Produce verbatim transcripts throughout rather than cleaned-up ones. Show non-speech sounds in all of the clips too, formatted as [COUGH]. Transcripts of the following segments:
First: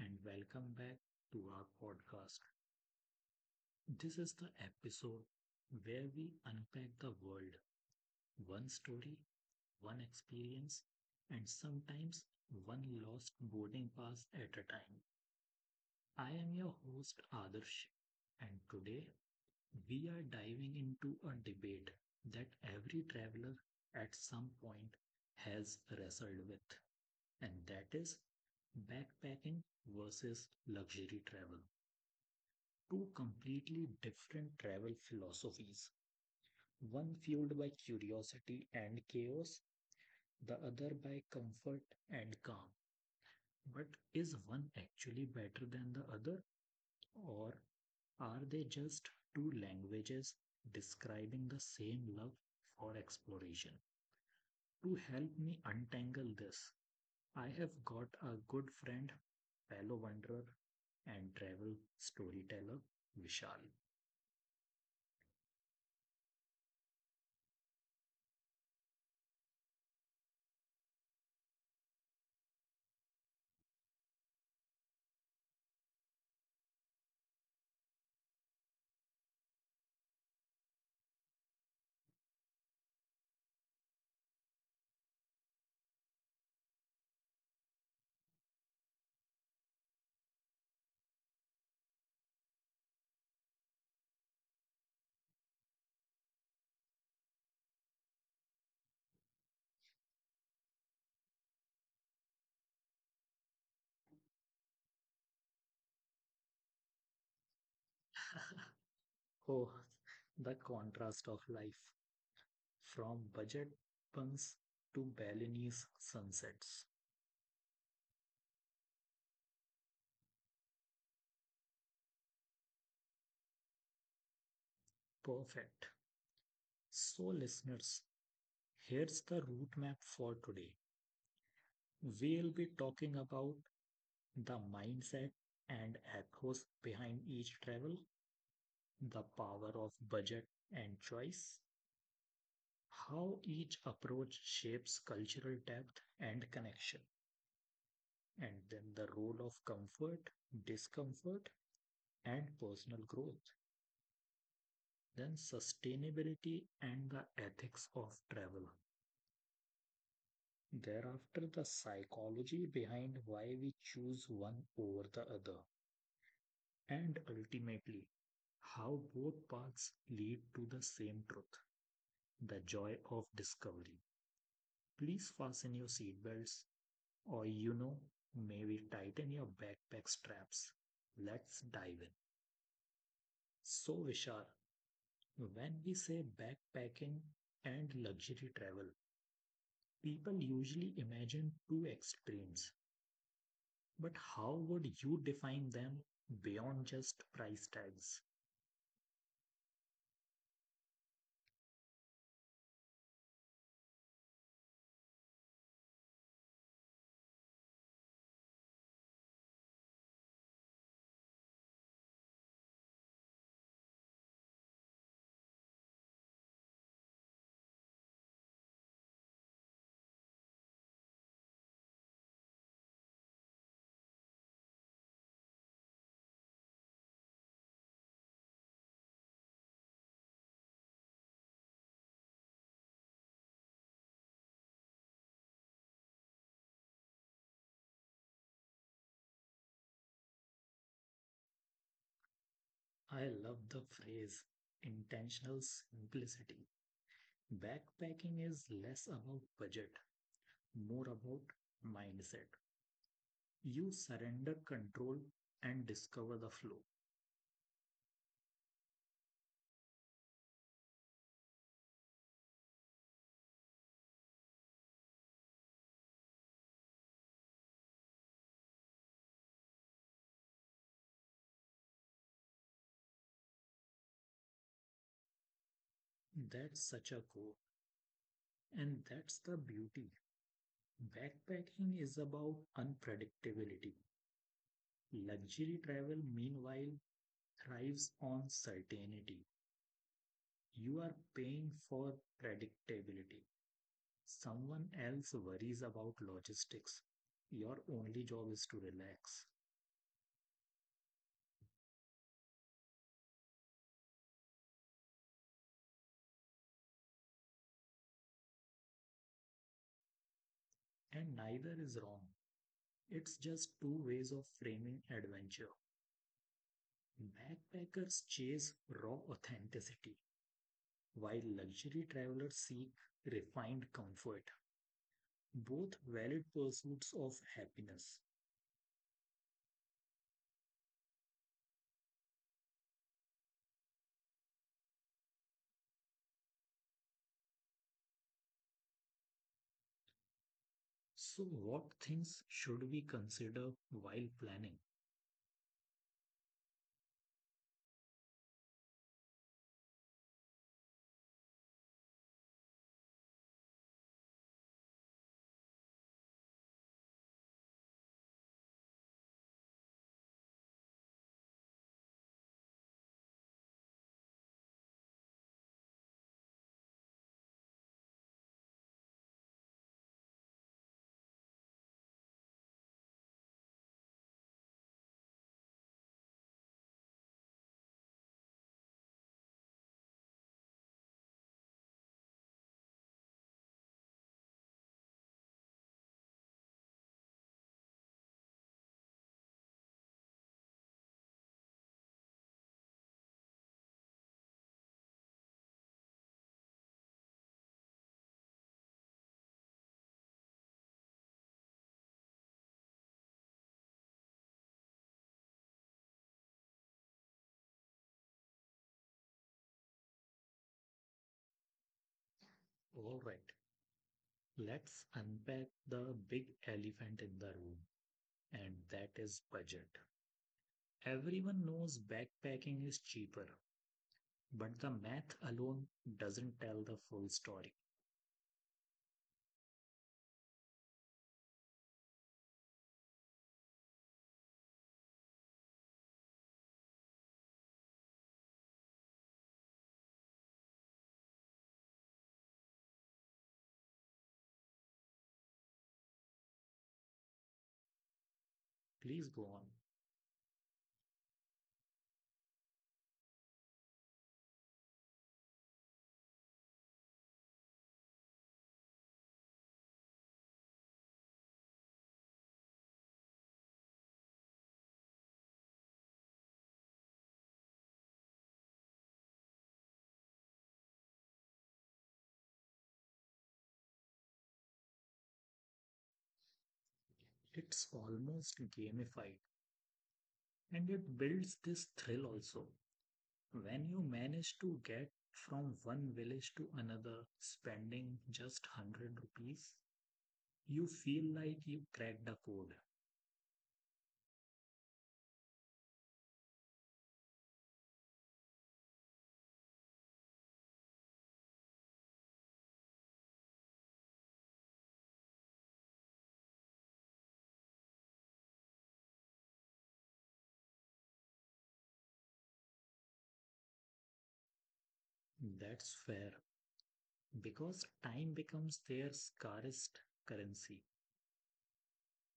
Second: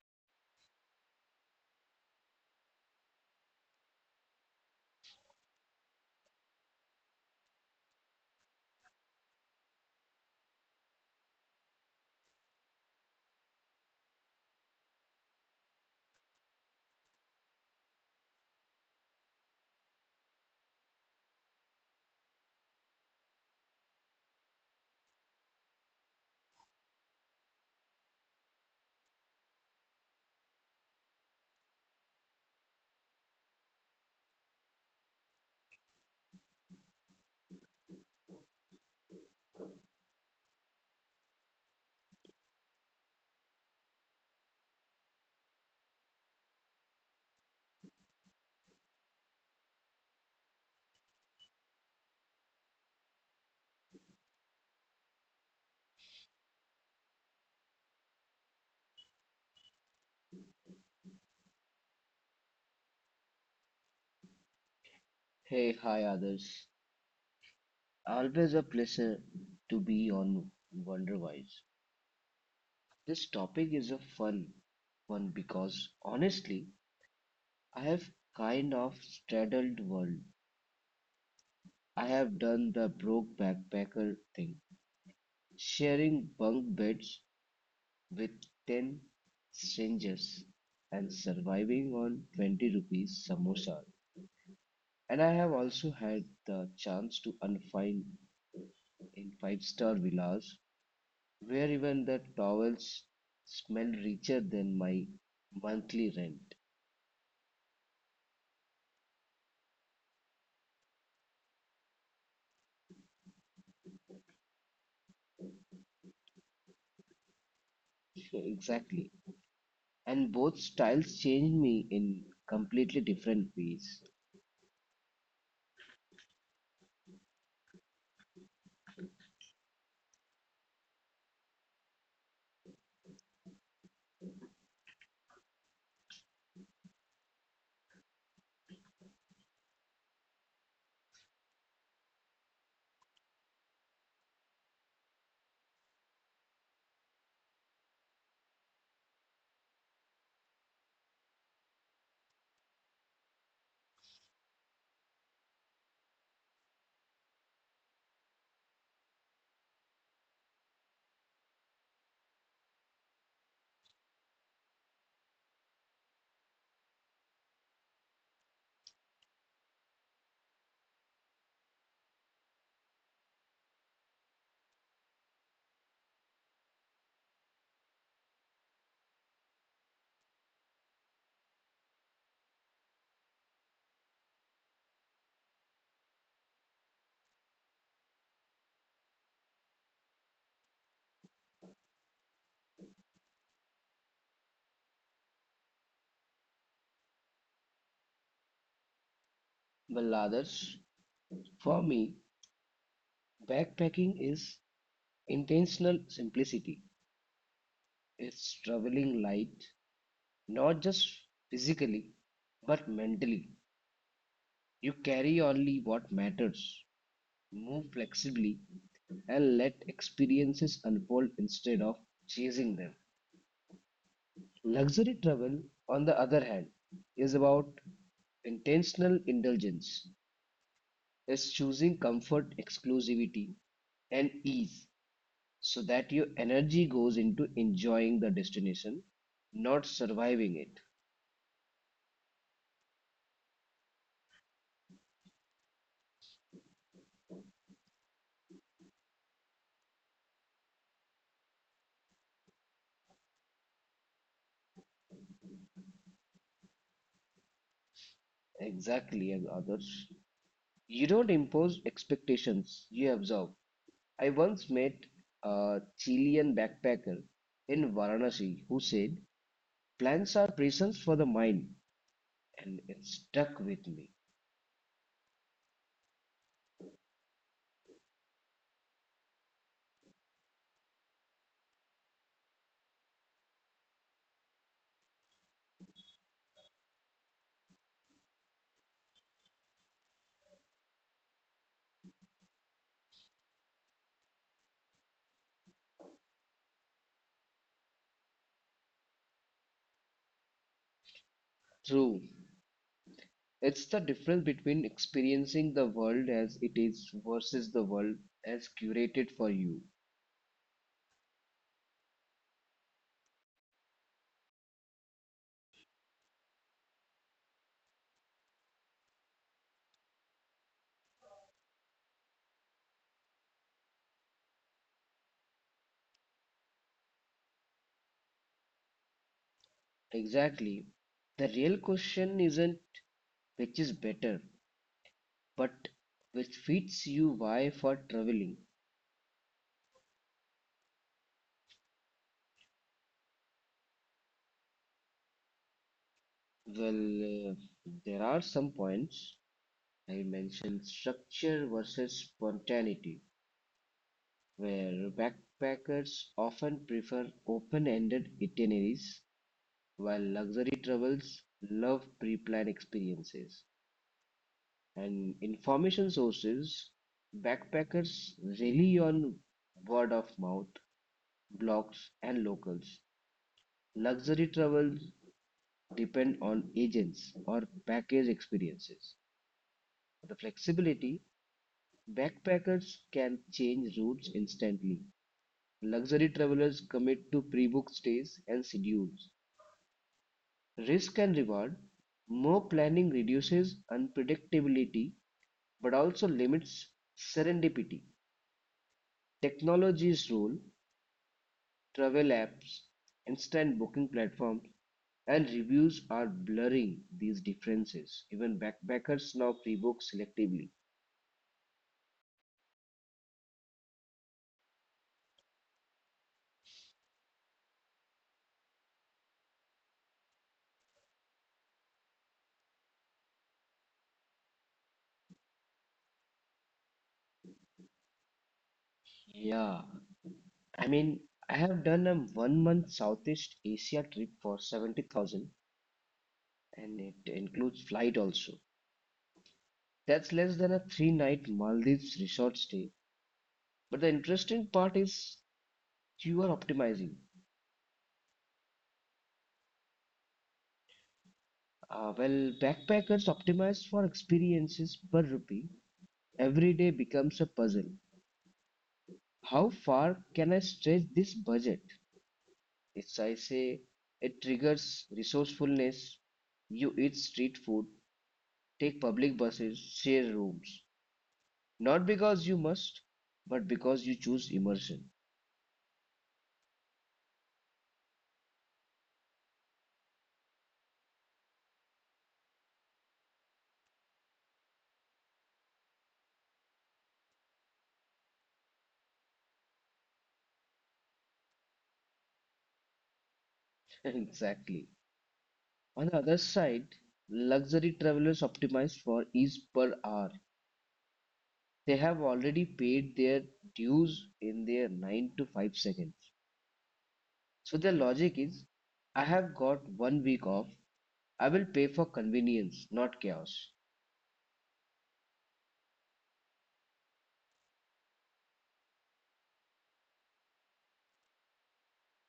and welcome back to our podcast. This is the episode where we unpack the world one story, one experience, and sometimes one lost boarding pass at a time. I am your host, Adarsh, and today we are diving into a debate that every traveler at some point has wrestled with, and that is backpacking versus luxury travel. Two completely different travel philosophies, one fueled by curiosity and chaos, the other by comfort and calm. But is one actually better than the other, or are they just two languages describing the same love for exploration? To help me untangle this, I have got a good friend, fellow wanderer, and travel storyteller, Vishal. Hey, hi others. Always a pleasure to be on Wonderwise. This topic is a fun one because honestly, I have kind of straddled world. I have done the broke backpacker thing, sharing bunk beds with ten strangers and surviving on twenty rupees samosa. And I have also had the chance to unwind in five-star villas where even the towels smell richer than my monthly rent. Oh, the contrast of life from budget bunks to Balinese sunsets. Sure, exactly. And both styles changed me in completely different ways. Perfect. So, listeners, here's the route map for today. We'll be talking about the mindset and ethos behind each travel, the power of budget and choice, how each approach shapes cultural depth and connection, and then the role of comfort, discomfort, and personal growth, then sustainability and the ethics of travel. Thereafter, the psychology behind why we choose one over the other, and ultimately, how both paths lead to the same truth, the joy of discovery. Please fasten your seatbelts. Or, you know, maybe tighten your backpack straps. Let's dive in. So, Vishal, when we say backpacking and luxury travel, people usually imagine two extremes. But how would you define them beyond just price tags? Well, others, for me, backpacking is intentional simplicity. It's traveling light, not just physically, but mentally. You carry only what matters, move flexibly, and let experiences unfold instead of chasing them. Luxury travel, on the other hand, is about intentional indulgence. It's choosing comfort, exclusivity, and ease so that your energy goes into enjoying the destination, not surviving it. I love the phrase intentional simplicity. Backpacking is less about budget, more about mindset. You surrender control and discover the flow. Exactly, and others. You don't impose expectations, you observe. I once met a Chilean backpacker in Varanasi who said, "Plans are prisons for the mind," and it stuck with me. That's such a core, and that's the beauty. Backpacking is about unpredictability. Luxury travel, meanwhile, thrives on certainty. You are paying for predictability. Someone else worries about logistics. Your only job is to relax. True, it's the difference between experiencing the world as it is versus the world as curated for you. And neither is wrong. It's just two ways of framing adventure. Backpackers chase raw authenticity, while luxury travelers seek refined comfort, both valid pursuits of happiness. Exactly. The real question isn't which is better, but which fits you why for traveling. So, what things should we consider while planning? Well, uh, there are some points. I mentioned structure versus spontaneity, where backpackers often prefer open-ended itineraries, while luxury travels love pre-planned experiences. And information sources, backpackers rely on word of mouth, blogs, and locals. Luxury travels depend on agents or package experiences. The flexibility, backpackers can change routes instantly. Luxury travelers commit to pre-booked stays and schedules. Risk and reward, more planning reduces unpredictability but also limits serendipity. Technology's role, travel apps, instant booking platforms, and reviews are blurring these differences. Even backpackers now pre-book selectively. All right, let's unpack the big elephant in the room, and that is budget. Everyone knows backpacking is cheaper, but the math alone doesn't tell the full story. Yeah, I mean, I have done a one month Southeast Asia trip for seventy thousand and it includes flight also. That's less than a three night Maldives resort stay. But the interesting part is you are optimizing. Please go on. Uh, well, backpackers optimize for experiences per rupee. Every day becomes a puzzle. How far can I stretch this budget? If I say it triggers resourcefulness, you eat street food, take public buses, share rooms. Not because you must, but because you choose immersion. It's almost gamified, and it builds this thrill also. When you manage to get from one village to another spending just one hundred rupees, you feel like you cracked the code. [LAUGHS] Exactly. On the other side, luxury travelers optimize for ease per hour. They have already paid their dues in their nine to five seconds. So their logic is I have got one week off. I will pay for convenience, not chaos. That's fair, because time becomes their scarcest currency.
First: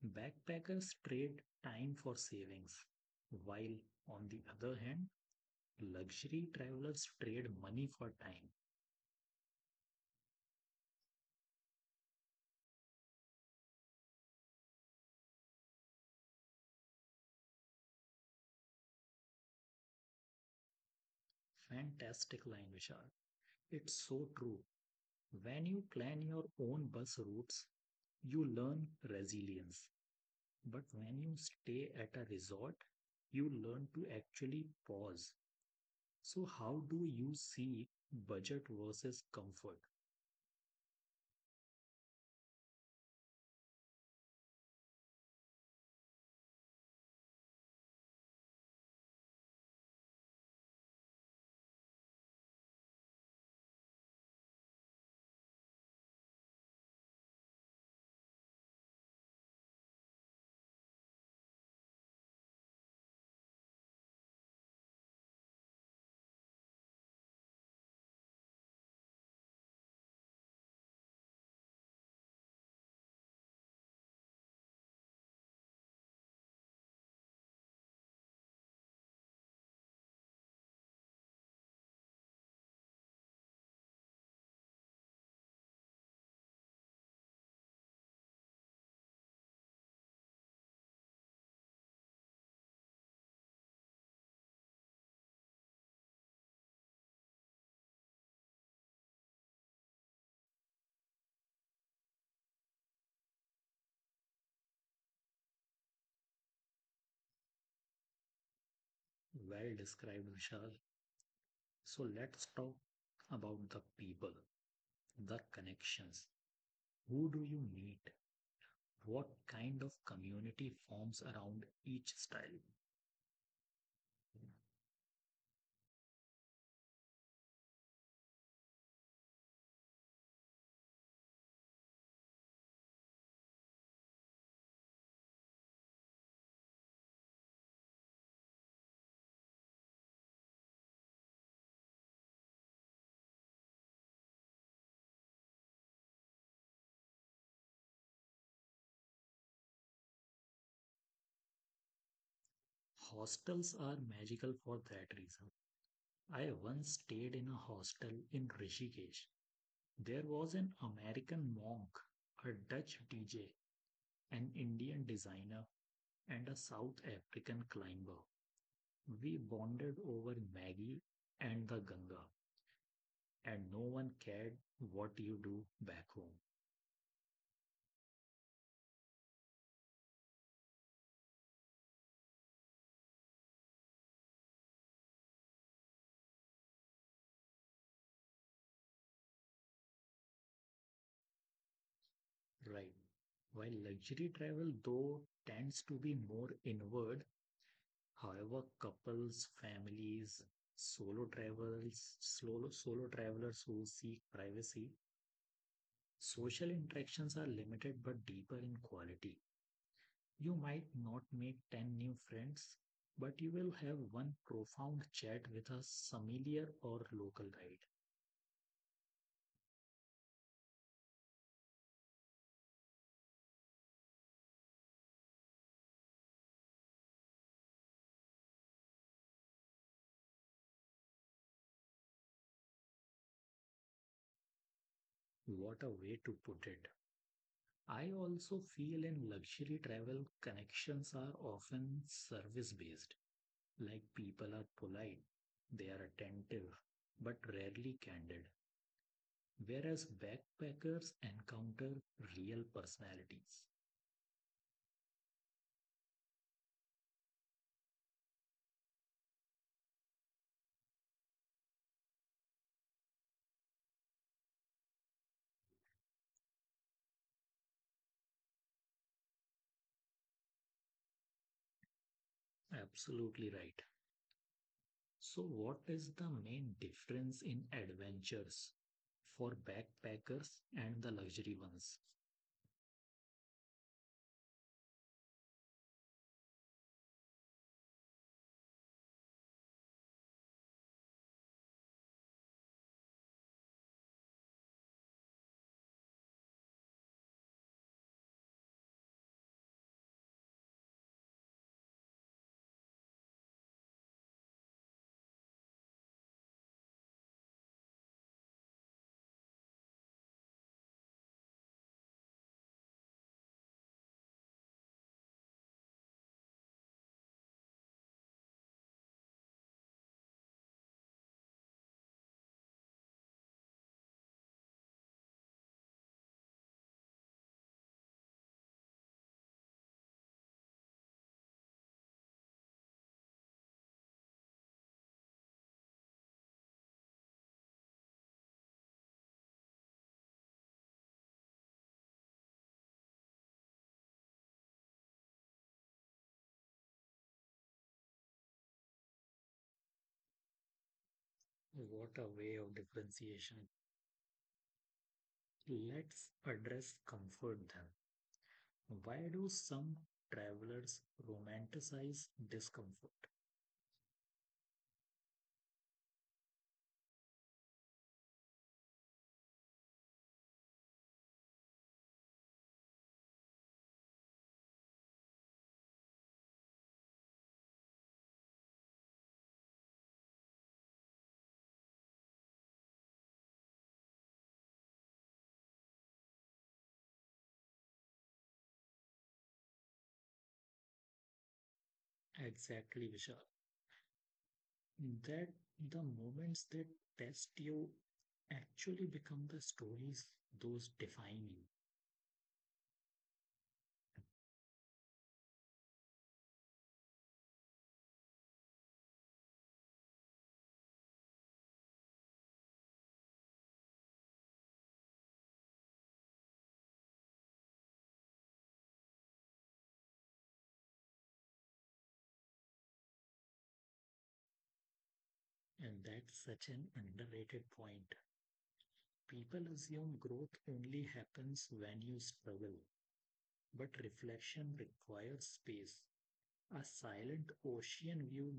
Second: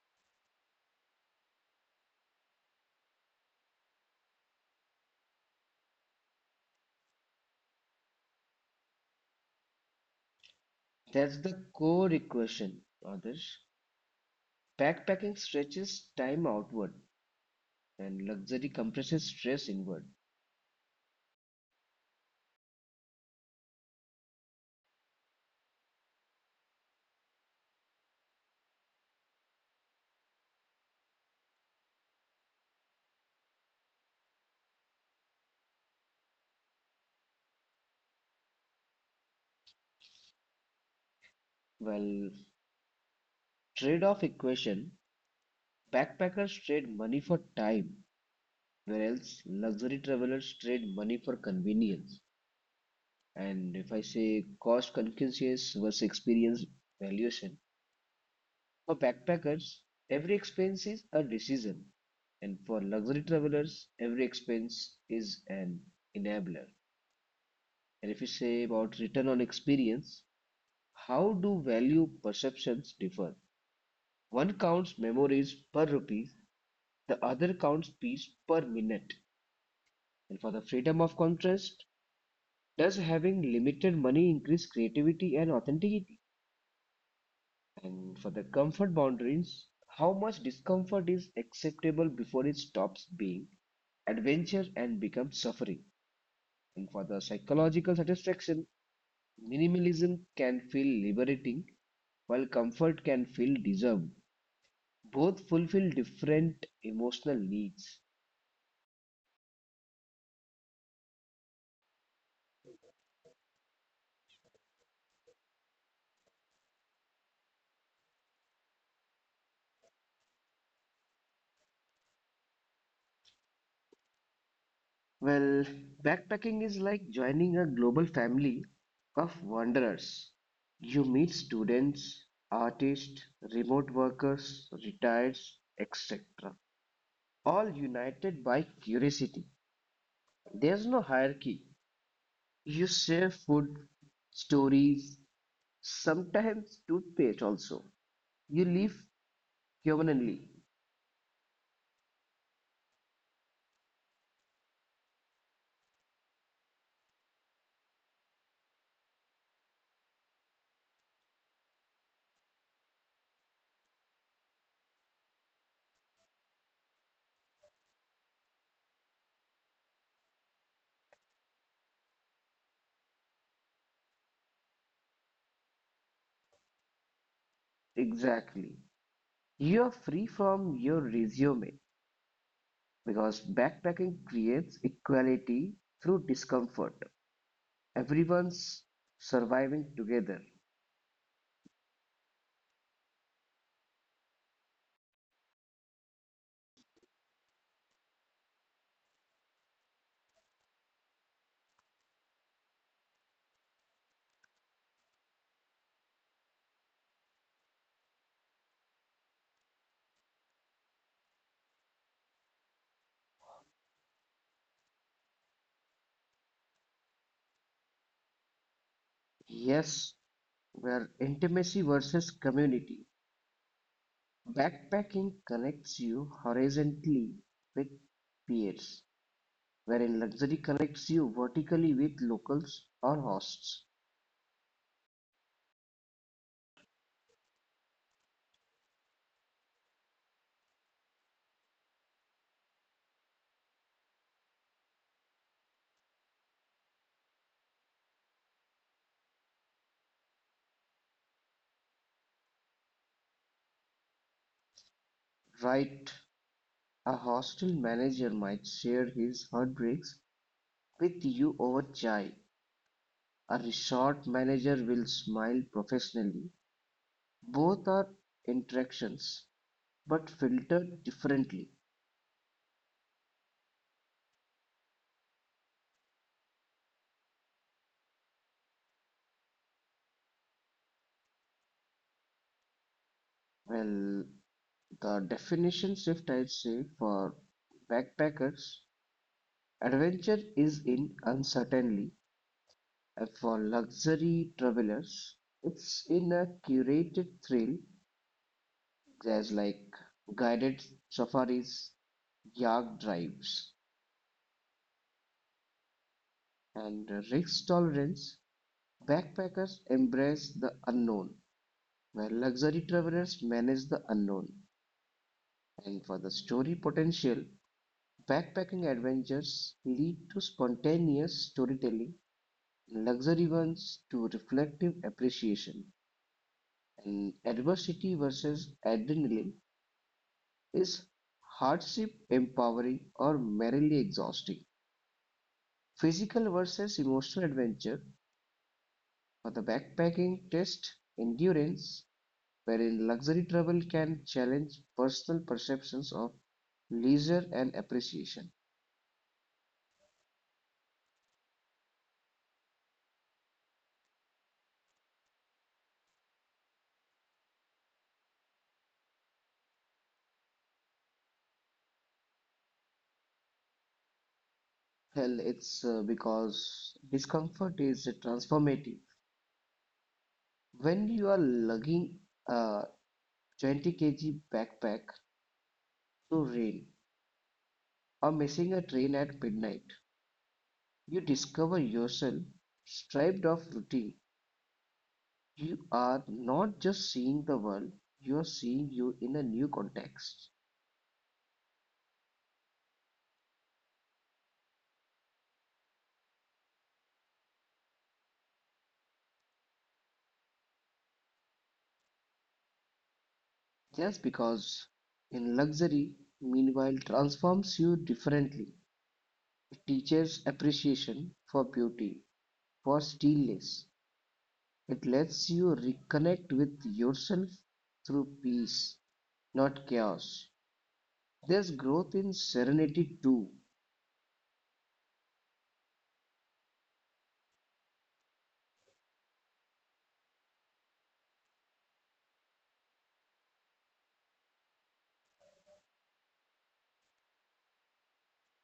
Backpackers trade time for savings, while on the other hand, luxury travelers trade money for time. That's the core equation, Adarsh. Backpacking stretches time outward and luxury compresses stress inward. Fantastic line, Vishal. It's so true. When you plan your own bus routes, you learn resilience. But when you stay at a resort, you learn to actually pause. So, how do you see budget versus comfort? Well, trade-off equation, backpackers trade money for time, whereas luxury travelers trade money for convenience. And if I say cost conscious versus experience valuation, for backpackers, every expense is a decision. And for luxury travelers, every expense is an enabler. And if you say about return on experience, how do value perceptions differ? One counts memories per rupee, the other counts piece per minute. And for the freedom of contrast, does having limited money increase creativity and authenticity? And for the comfort boundaries, how much discomfort is acceptable before it stops being adventure and becomes suffering? And for the psychological satisfaction, minimalism can feel liberating, while comfort can feel deserved. Both fulfill different emotional needs. Well described, Vishal. So, let's talk about the people, the connections. Who do you meet? What kind of community forms around each style? Well, backpacking is like joining a global family of wanderers. You meet students, artists, remote workers, retired, et cetera. All united by curiosity. There's no hierarchy. You share food, stories, sometimes toothpaste also. You live humanly. Hostels are magical for that reason. I once stayed in a hostel in Rishikesh. There was an American monk, a Dutch D J, an Indian designer, and a South African climber. We bonded over Maggie and the Ganga, and no one cared what you do back home. Exactly. You are free from your resume because backpacking creates equality through discomfort. Everyone's surviving together. Right. While luxury travel, though, tends to be more inward, however, couples, families, solo travels, solo, solo travelers who seek privacy. Social interactions are limited but deeper in quality. You might not make ten new friends, but you will have one profound chat with a familiar or local guide. Yes, where intimacy versus community. Backpacking connects you horizontally with peers, wherein luxury connects you vertically with locals or hosts. What a way to put it. I also feel in luxury travel, connections are often service based. Like, people are polite, they are attentive, but rarely candid. Whereas backpackers encounter real personalities. Right. A hostel manager might share his heartbreaks with you over chai. A resort manager will smile professionally. Both are interactions, but filtered differently. Absolutely right. So, what is the main difference in adventures for backpackers and the luxury ones? Well, the definition shift, I'd say, for backpackers adventure is in uncertainty, and for luxury travelers, it's in a curated thrill. There's like guided safaris, yak drives, and risk tolerance, backpackers embrace the unknown, where luxury travelers manage the unknown. And for the story potential, backpacking adventures lead to spontaneous storytelling, luxury ones to reflective appreciation. And adversity versus adrenaline is hardship empowering or merely exhausting. Physical versus emotional adventure for the backpacking test endurance wherein luxury travel can challenge personal perceptions of leisure and appreciation. What a way of differentiation. Let's address comfort then. Why do some travelers romanticize discomfort? Well, it's uh, because discomfort is transformative. When you are lugging a twenty kilograms backpack through rain or missing a train at midnight, you discover yourself stripped of routine. You are not just seeing the world, you are seeing you in a new context. Exactly, Vishal. That, the moments that test you actually become the stories those define you. Just because in luxury, meanwhile, transforms you differently. It teaches appreciation for beauty, for stillness. It lets you reconnect with yourself through peace, not chaos. There's growth in serenity too. And that's such an underrated point. People assume growth only happens when you struggle, but reflection requires space. A silent ocean view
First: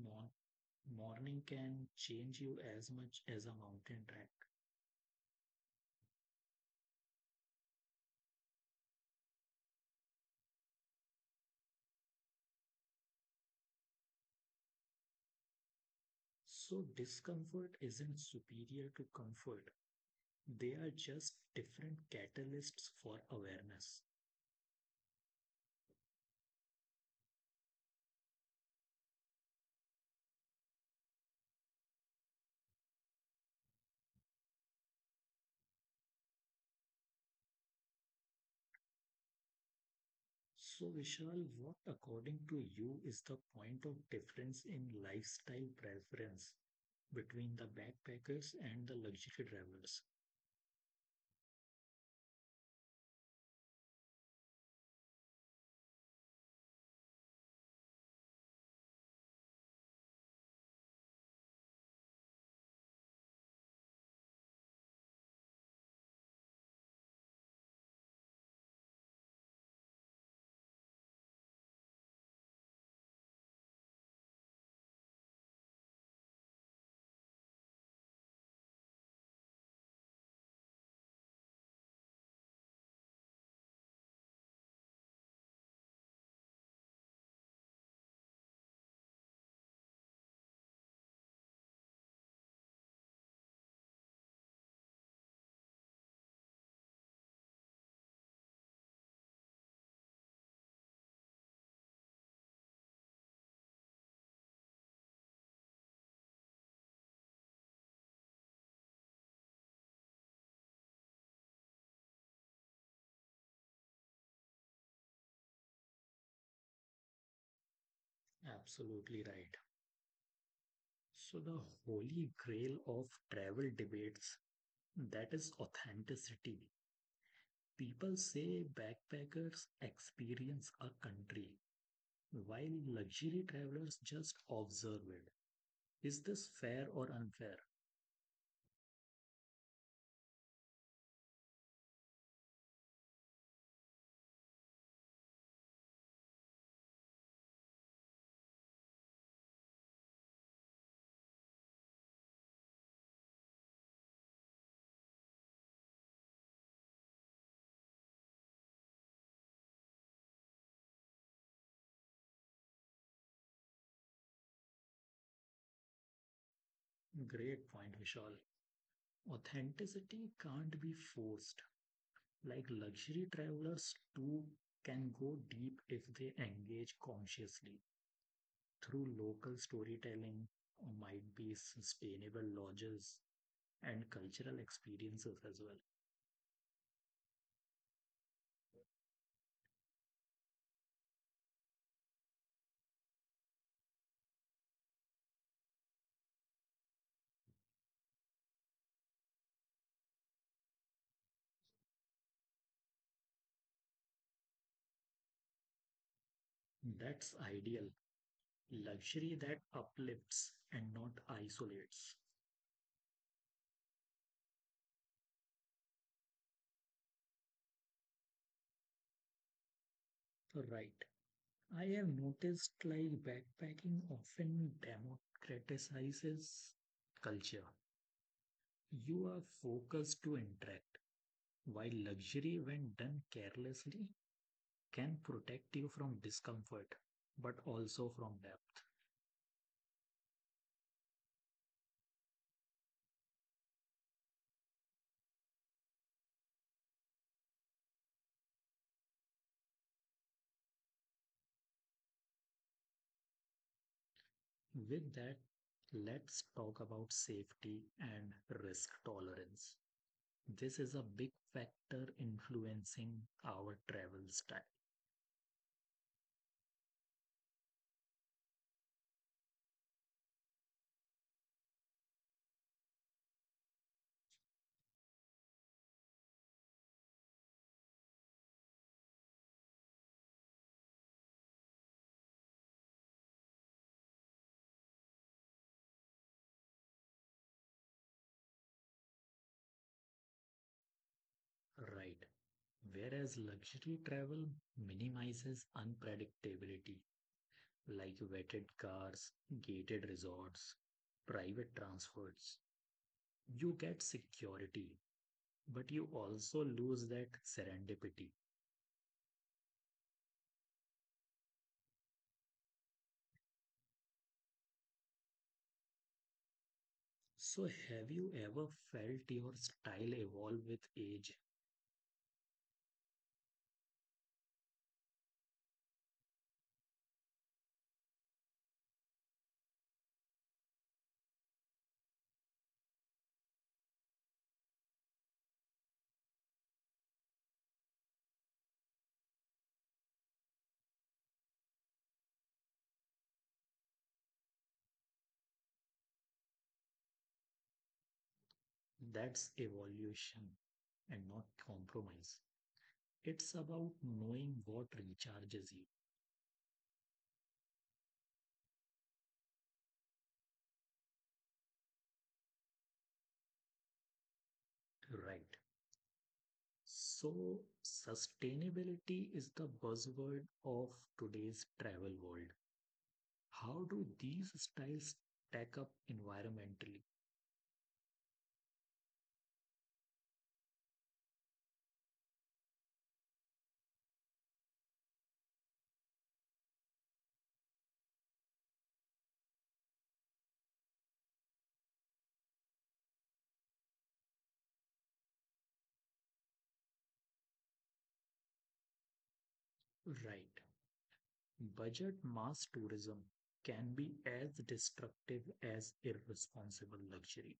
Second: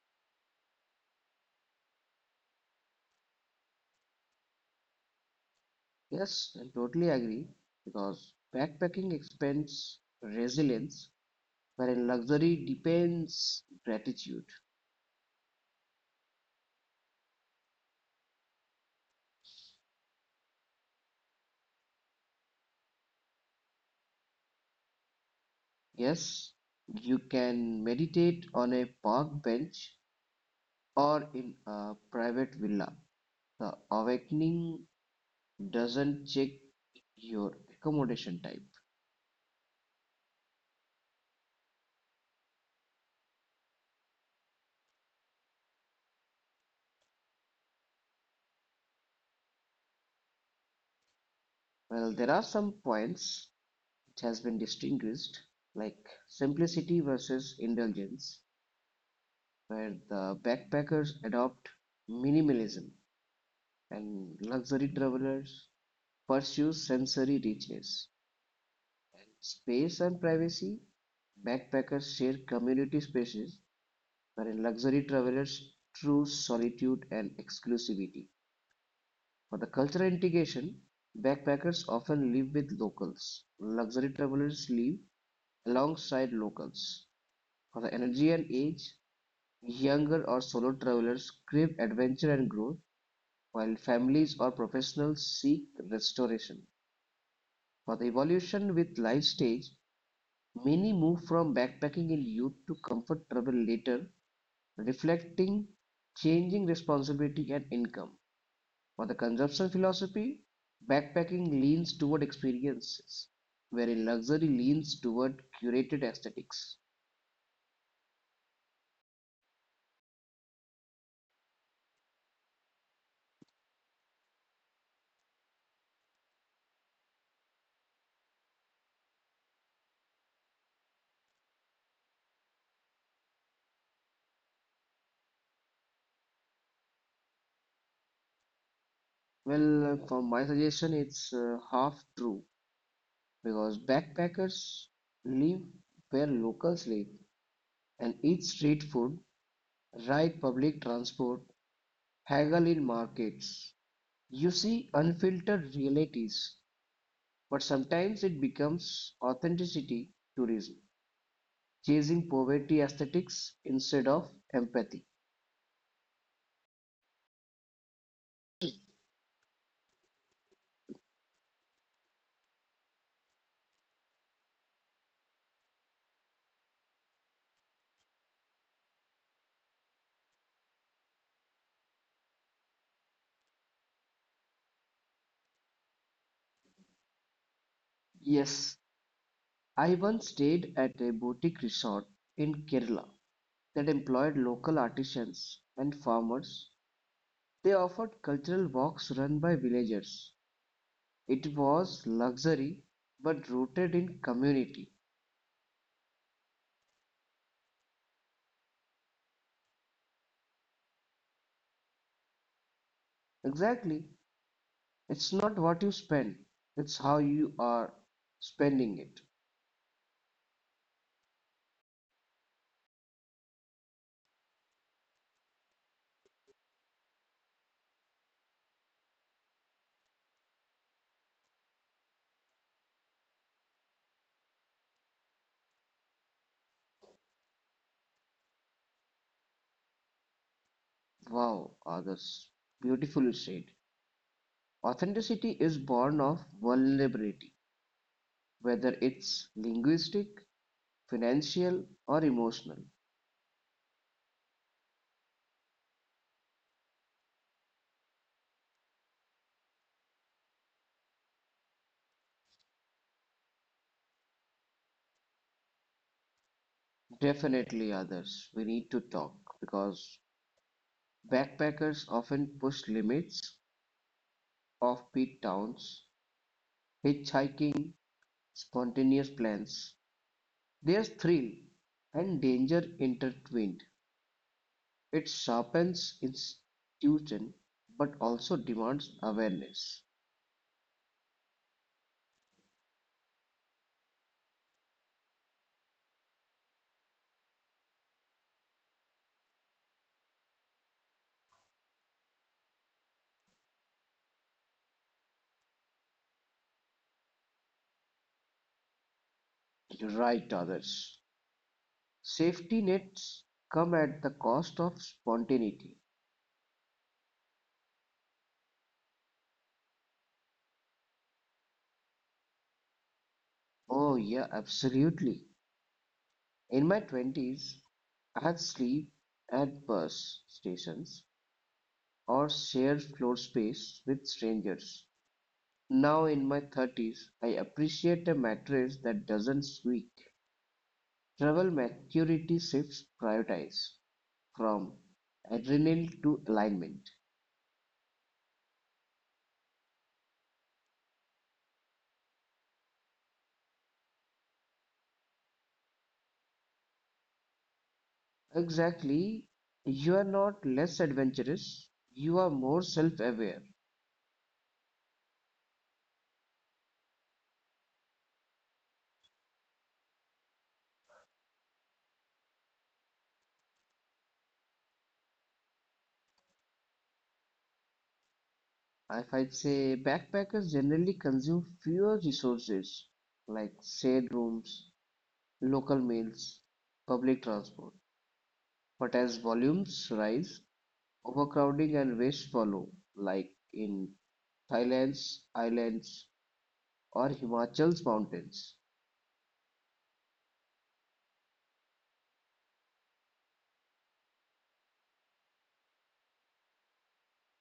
morning can change you as much as a mountain track. Yes, I totally agree because backpacking expands resilience, wherein luxury depends gratitude. So, discomfort isn't superior to comfort, they are just different catalysts for awareness. Yes, you can meditate on a park bench or in a private villa. The awakening doesn't check your accommodation type. So, Vishal, what according to you is the point of difference in lifestyle preference between the backpackers and the luxury travelers? Well, there are some points which has been distinguished, like simplicity versus indulgence, where the backpackers adopt minimalism and luxury travelers pursue sensory richness. Space and privacy, backpackers share community spaces, wherein luxury travelers choose solitude and exclusivity. For the cultural integration, backpackers often live with locals. Luxury travelers live alongside locals. For the energy and age, younger or solo travelers crave adventure and growth, while families or professionals seek restoration. For the evolution with life stage, many move from backpacking in youth to comfort travel later, reflecting changing responsibility and income. For the consumption philosophy, backpacking leans toward experiences, wherein luxury leans toward curated aesthetics. Absolutely right. So, the holy grail of travel debates, that is authenticity. People say backpackers experience a country, while luxury travelers just observe it. Is this fair or unfair? Well, for my suggestion, it's uh, half true because backpackers live where locals live and eat street food, ride public transport, haggle in markets. You see unfiltered realities, but sometimes it becomes authenticity tourism, chasing poverty aesthetics instead of empathy. Great point, Vishal. Authenticity can't be forced. Like, luxury travelers too can go deep if they engage consciously through local storytelling, or might be sustainable lodges and cultural experiences as well. Yes, I once stayed at a boutique resort in Kerala that employed local artisans and farmers. They offered cultural walks run by villagers. It was luxury but rooted in community. That's ideal. Luxury that uplifts and not isolates. Exactly, it's not what you spend, it's how you are spending it. Right. I have noticed like backpacking often democratizes culture. You are focused to interact. While luxury, when done carelessly, can protect you from discomfort, but also from depth. Wow, others. Beautifully said. Authenticity is born of vulnerability, whether it's linguistic, financial, or emotional. With that, let's talk about safety and risk tolerance. This is a big factor influencing our travel style, Definitely others. We need to talk because backpackers often push limits, offbeat towns, hitchhiking, spontaneous plans. There's thrill and danger intertwined. It sharpens institution but also demands awareness. right? Whereas luxury travel minimizes unpredictability, like vetted cars, gated resorts, private transfers. You get security, but you also lose that serendipity. You're right, others. Safety nets come at the cost of spontaneity. So, have you ever felt your style evolve with age? Oh, yeah, absolutely. In my twenties, I had slept at bus stations or shared floor space with strangers. Now in my thirties, I appreciate a mattress that doesn't squeak. Travel maturity shifts prioritize from adrenaline to alignment. That's evolution and not compromise. It's about knowing what recharges you, Exactly, you are not less adventurous, you are more self aware. right? So, sustainability is the buzzword of today's travel world. How do these styles stack up environmentally? If I say backpackers generally consume fewer resources like shared rooms, local meals, public transport. But as volumes rise, overcrowding and waste follow, like in Thailand's islands or Himachal's mountains. Right. Budget mass tourism can be as destructive as irresponsible luxury.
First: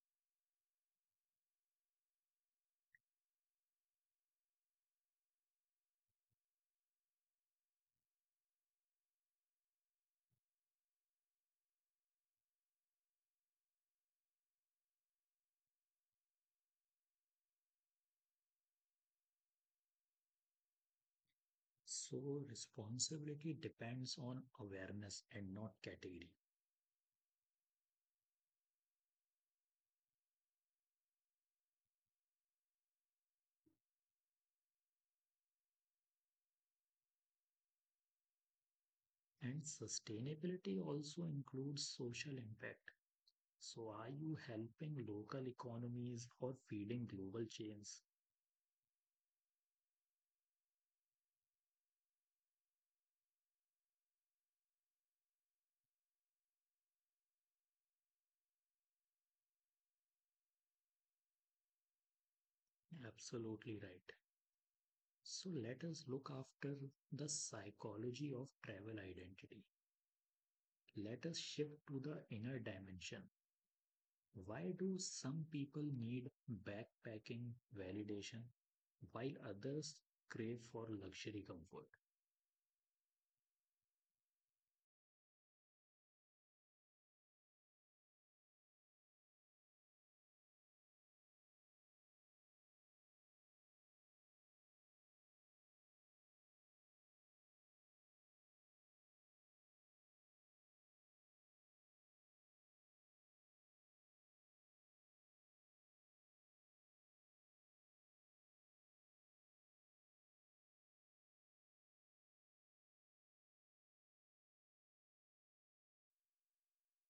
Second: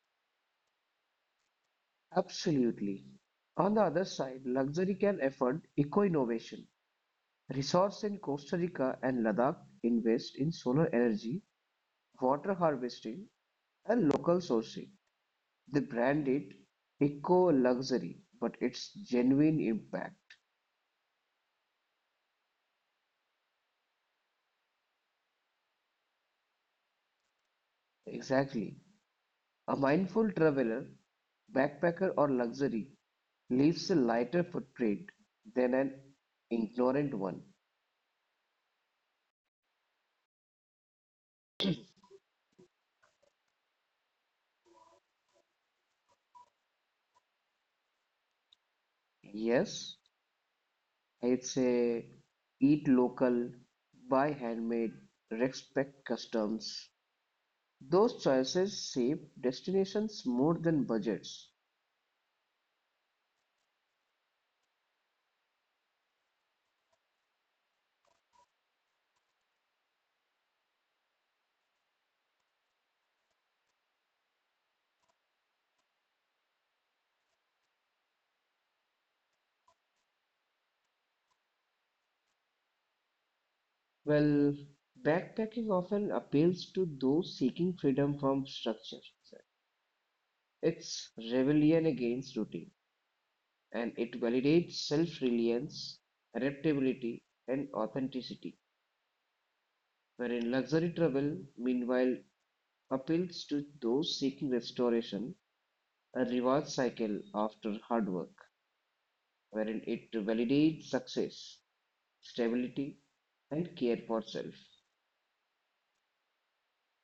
Absolutely. On the other side, luxury can afford eco innovation. Resource in Costa Rica and Ladakh invest in solar energy, water harvesting, and local sourcing. They brand it eco luxury, but its genuine impact. So, responsibility depends on awareness and not category. Exactly. A mindful traveler, backpacker or luxury leaves a lighter footprint than an ignorant one. And sustainability also includes social impact. So, are you helping local economies or feeding global chains? Yes, it's a eat local, buy handmade, respect customs. Those choices shape destinations more than budgets. Absolutely right. So, let us look after the psychology of travel identity. Let us shift to the inner dimension. Why do some people need backpacking validation while others crave for luxury comfort? Well, backpacking often appeals to those seeking freedom from structure. It's rebellion against routine. And it validates self-reliance, adaptability, and authenticity. Wherein luxury travel, meanwhile, appeals to those seeking restoration, a reward cycle after hard work, wherein it validates success, stability, and care for self.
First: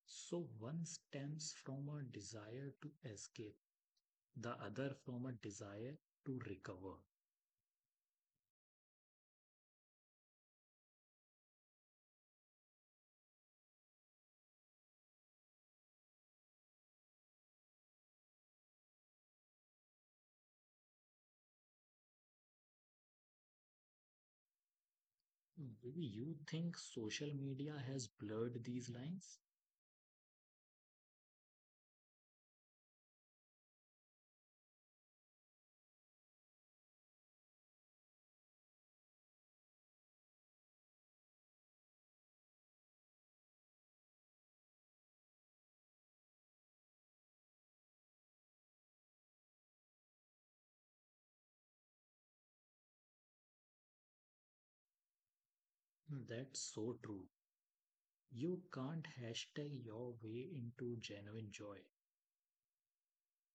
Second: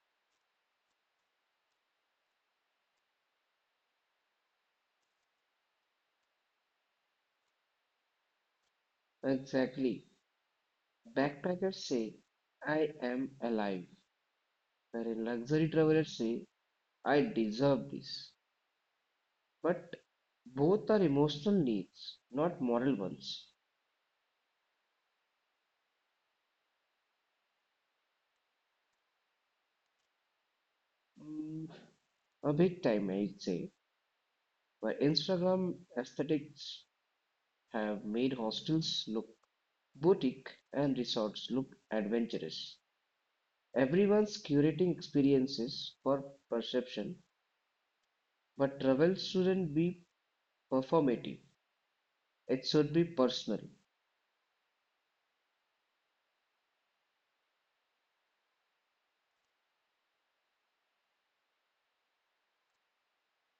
So one stems from a desire to escape, the other from a desire to recover. Exactly. Backpackers say, "I am alive," wherein luxury travelers say, "I deserve this." But both are emotional needs, not moral ones. Maybe you think social media has blurred these lines? Mm, a big time, I'd say, where Instagram aesthetics have made hostels look boutique and resorts look adventurous. Everyone's curating experiences for perception, but travel shouldn't be performative. It should be personal. Hmm. That's so true. You can't hashtag your way into genuine joy.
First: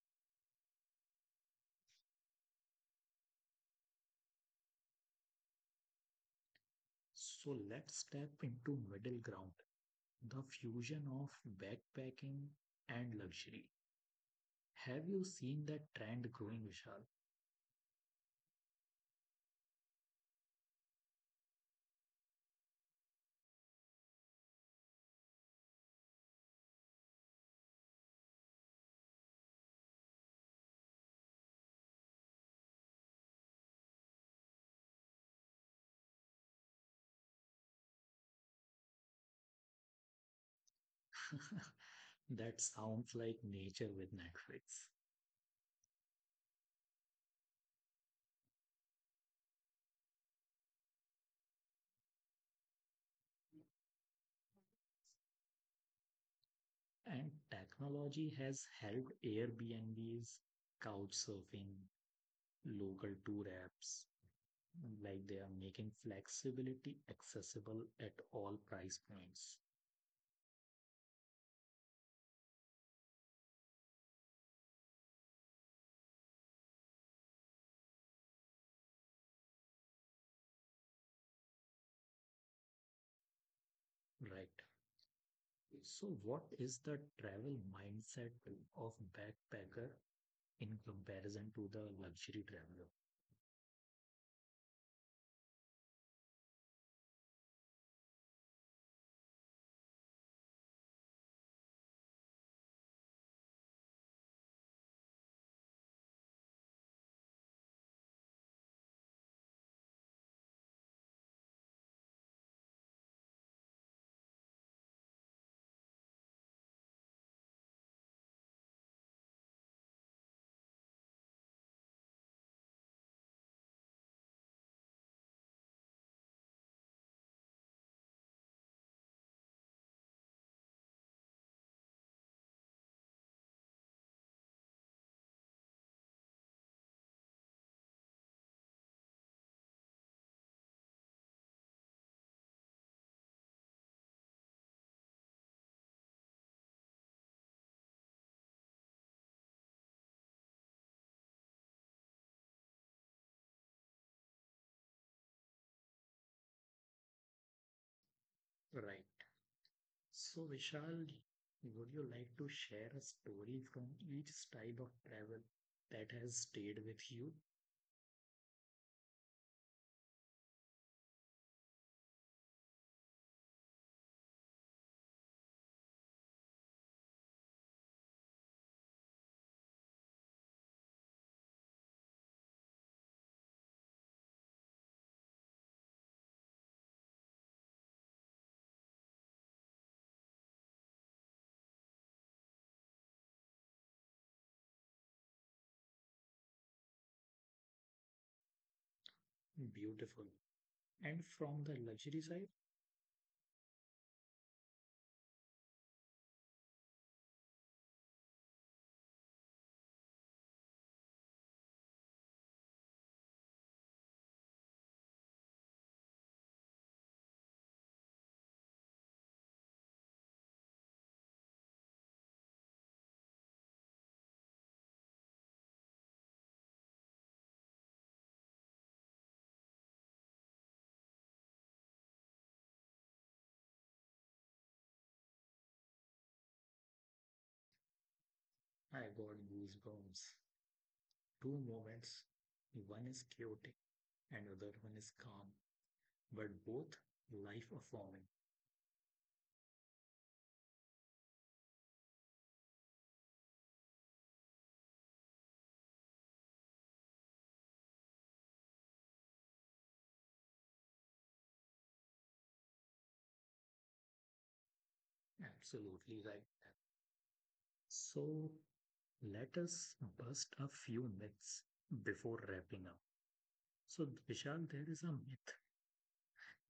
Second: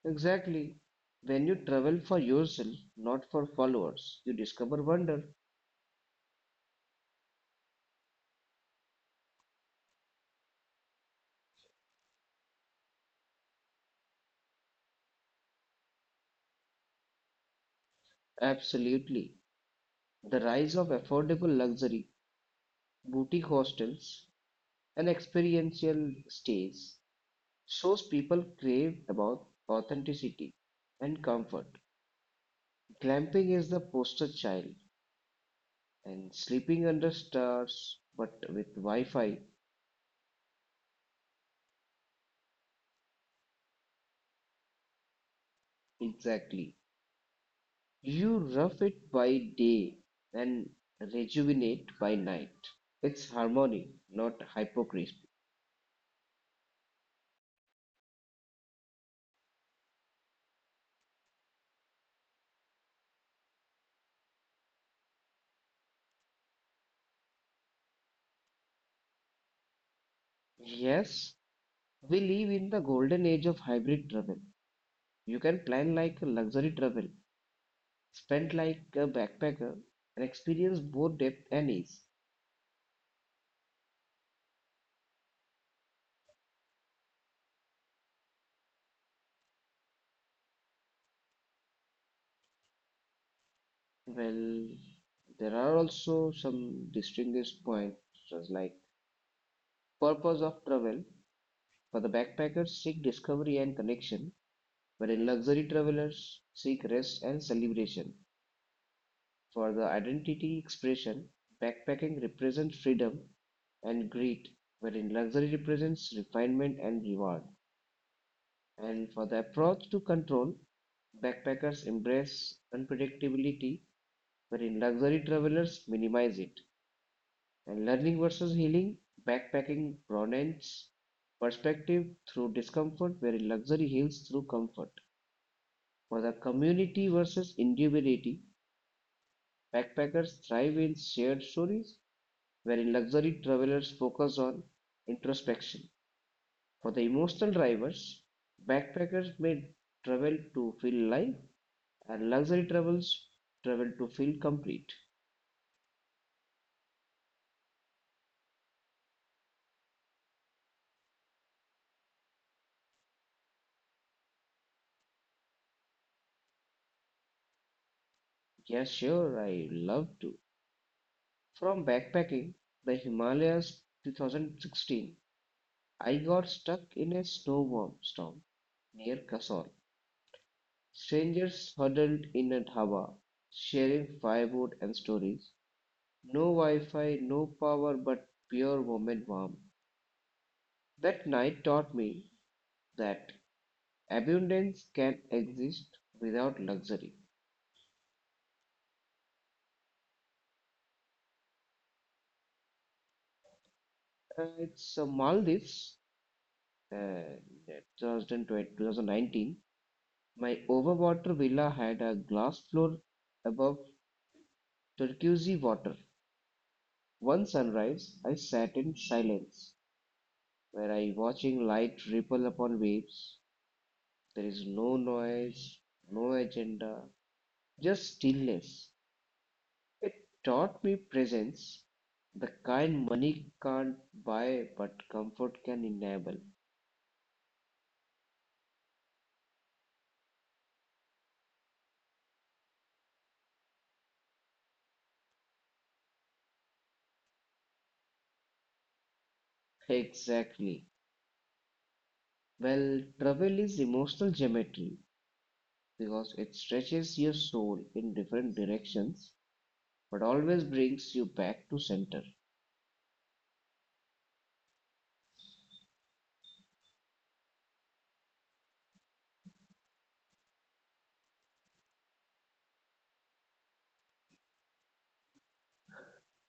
Exactly. When you travel for yourself, not for followers, you discover wonder. So let's step into middle ground, the fusion of backpacking and luxury. Have you seen that trend growing, Vishal? Absolutely. The rise of affordable luxury boutique hostels an experiential stage shows people crave about authenticity and comfort. Glamping is the poster child, and sleeping under stars, but with Wi-Fi, [LAUGHS] That sounds like nature with Netflix. exactly. You rough it by day and rejuvenate by night. It's harmony, not hypocrisy. And technology has helped, Airbnbs, couch surfing, local tour apps, like they are making flexibility accessible at all price points. Yes, we live in the golden age of hybrid travel. You can plan like a luxury travel spent like a backpacker and experience both depth and ease. Right. So, what is the travel mindset of backpacker in comparison to the luxury traveler? Well, there are also some distinguished points just like purpose of travel. For the backpackers, seek discovery and connection, whereas luxury travelers seek rest and celebration. For the identity expression, backpacking represents freedom and greed, wherein luxury represents refinement and reward. And for the approach to control, backpackers embrace unpredictability wherein luxury travelers minimize it. And learning versus healing, backpacking broadens perspective through discomfort, wherein luxury heals through comfort. For the community versus individuality, backpackers thrive in shared stories, wherein luxury travelers focus on introspection. For the emotional drivers, backpackers may travel to feel alive, and luxury travels travel to feel complete. Right. So, Vishal, would you like to share a story from each style of travel that has stayed with you? Yeah, sure, I love to. From backpacking the Himalayas twenty sixteen, I got stuck in a snowstorm storm near Kasol. Strangers huddled in a dhaba, sharing firewood and stories. No Wi Fi, no power, but pure woman warmth. That night taught me that abundance can exist without luxury. Beautiful. And from the luxury side, Uh, it's uh, Maldives, uh, two thousand nineteen. My overwater villa had a glass floor above turquoise water. One sunrise, I sat in silence, where I watching light ripple upon waves. There is no noise, no agenda, just stillness. It taught me presence, the kind money can't buy but comfort can enable. I got goosebumps. Two moments. One is chaotic and other one is calm, but both life affirming. Exactly. Well, travel is emotional geometry because it stretches your soul in different directions but always brings you back to center. Absolutely right. So let us bust a few myths before wrapping up. So Vishal, there is a myth:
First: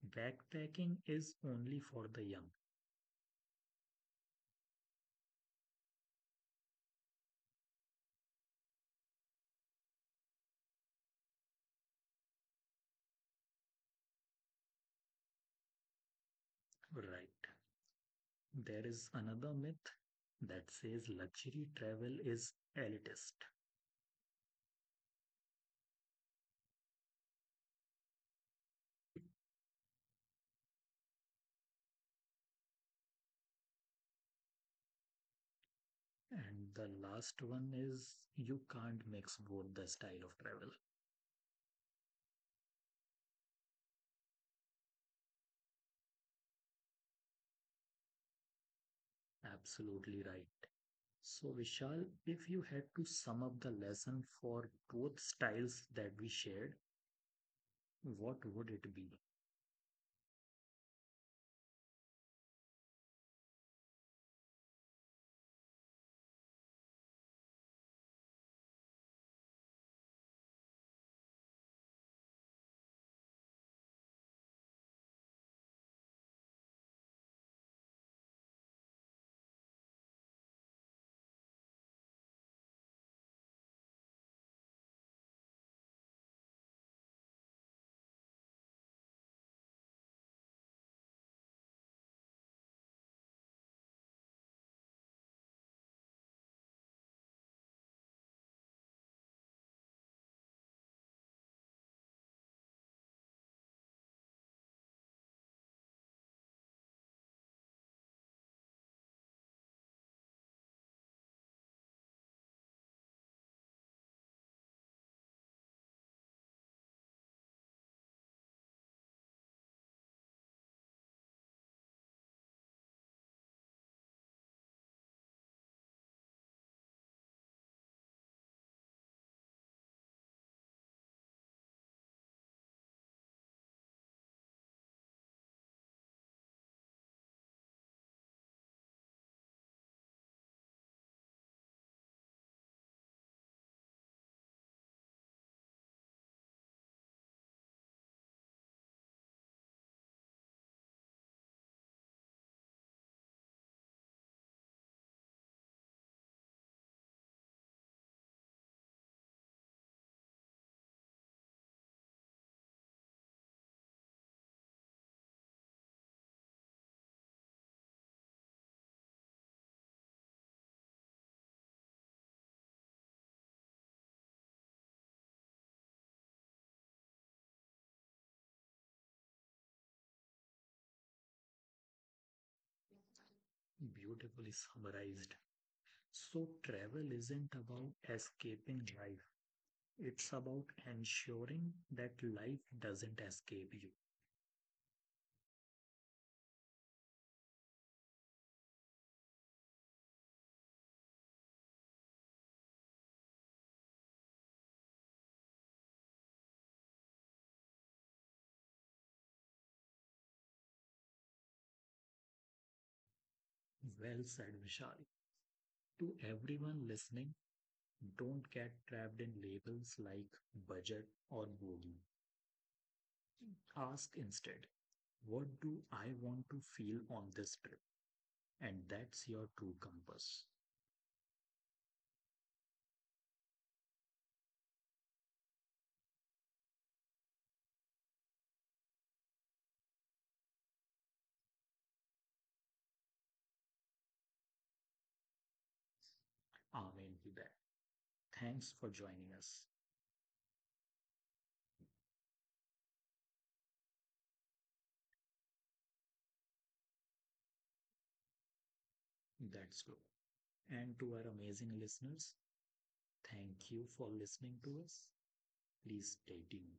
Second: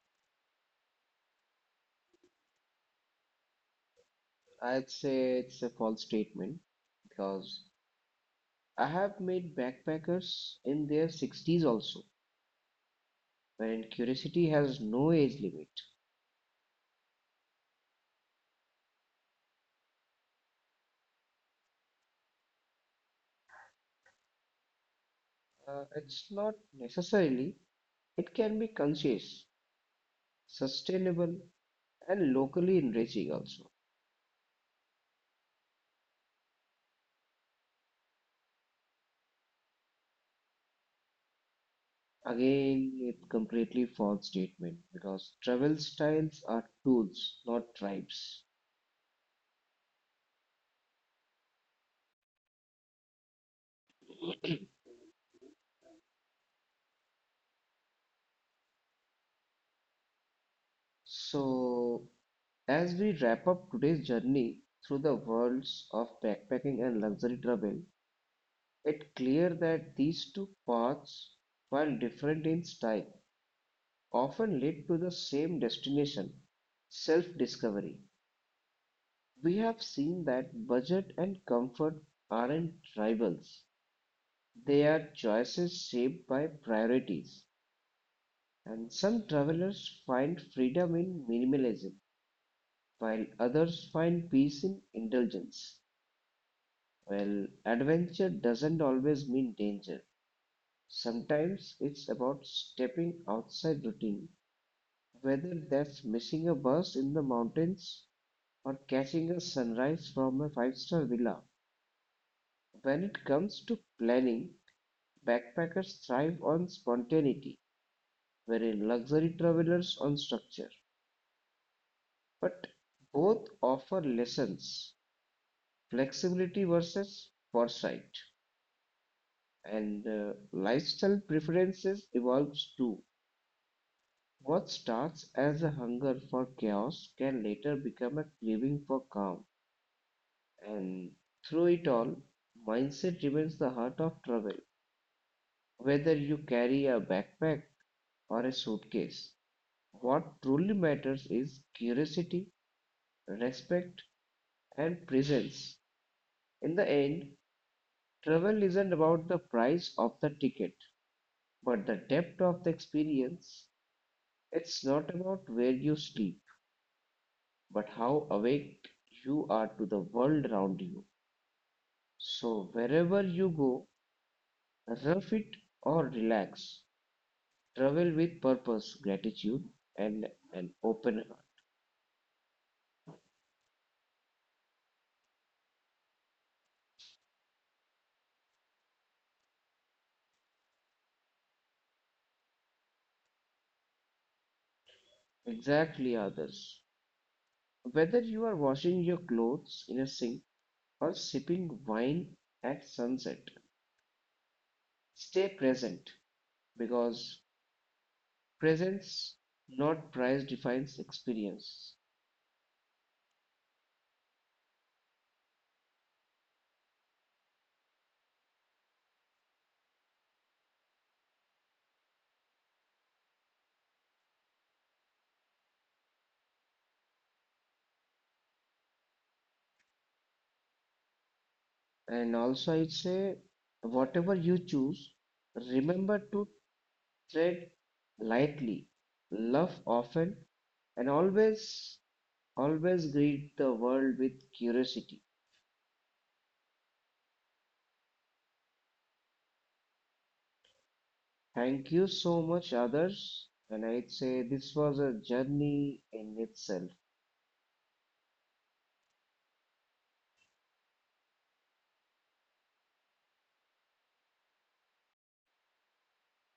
backpacking is only for the young. I'd say it's a false statement because I have made backpackers in their sixties also, wherein curiosity has no age limit. Right. There is another myth that says luxury travel is elitist. Uh, it's not necessarily, it can be conscious, sustainable, and locally enriching also. And the last one is, you can't mix both the style of travel. Again, it completely false statement because travel styles are tools, not tribes. Absolutely right. So, Vishal, if you had to sum up the lesson for both styles that we shared, what would it be? So as we wrap up today's journey through the worlds of backpacking and luxury travel, it's clear that these two paths, while different in style, often lead to the same destination, self-discovery. We have seen that budget and comfort aren't rivals. They are choices shaped by priorities. And some travelers find freedom in minimalism, while others find peace in indulgence. Well, adventure doesn't always mean danger. Sometimes it's about stepping outside routine, whether that's missing a bus in the mountains or catching a sunrise from a five-star villa. When it comes to planning, backpackers thrive on spontaneity, whereas luxury travelers on structure. But both offer lessons, flexibility versus foresight, and uh, lifestyle preferences evolves too. What starts as a hunger for chaos can later become a craving for calm, and through it all, mindset remains the heart of travel. Whether you carry a backpack or a suitcase, what truly matters is curiosity, respect, and presence. In the end, travel isn't about the price of the ticket, but the depth of the experience. It's not about where you sleep but how awake you are to the world around you. So, wherever you go, rough it or relax, travel with purpose, gratitude, and an open heart. Beautifully summarized. So, travel isn't about escaping life, it's about ensuring that life doesn't escape you. Exactly, others. Whether you are washing your clothes in a sink or sipping wine at sunset, stay present because presence, not price, defines experience. Well said, Vishali. To everyone listening, don't get trapped in labels like budget or bogey. Ask instead, what do I want to feel on this trip? And that's your true compass. And also, I'd say, whatever you choose, remember to tread lightly, love often, and always, always greet the world with curiosity. Amen to that. Thanks for joining us. Thank you so much, others. And I'd say this was a journey in itself. That's good. And to our amazing listeners, thank you for listening to us. Please stay tuned.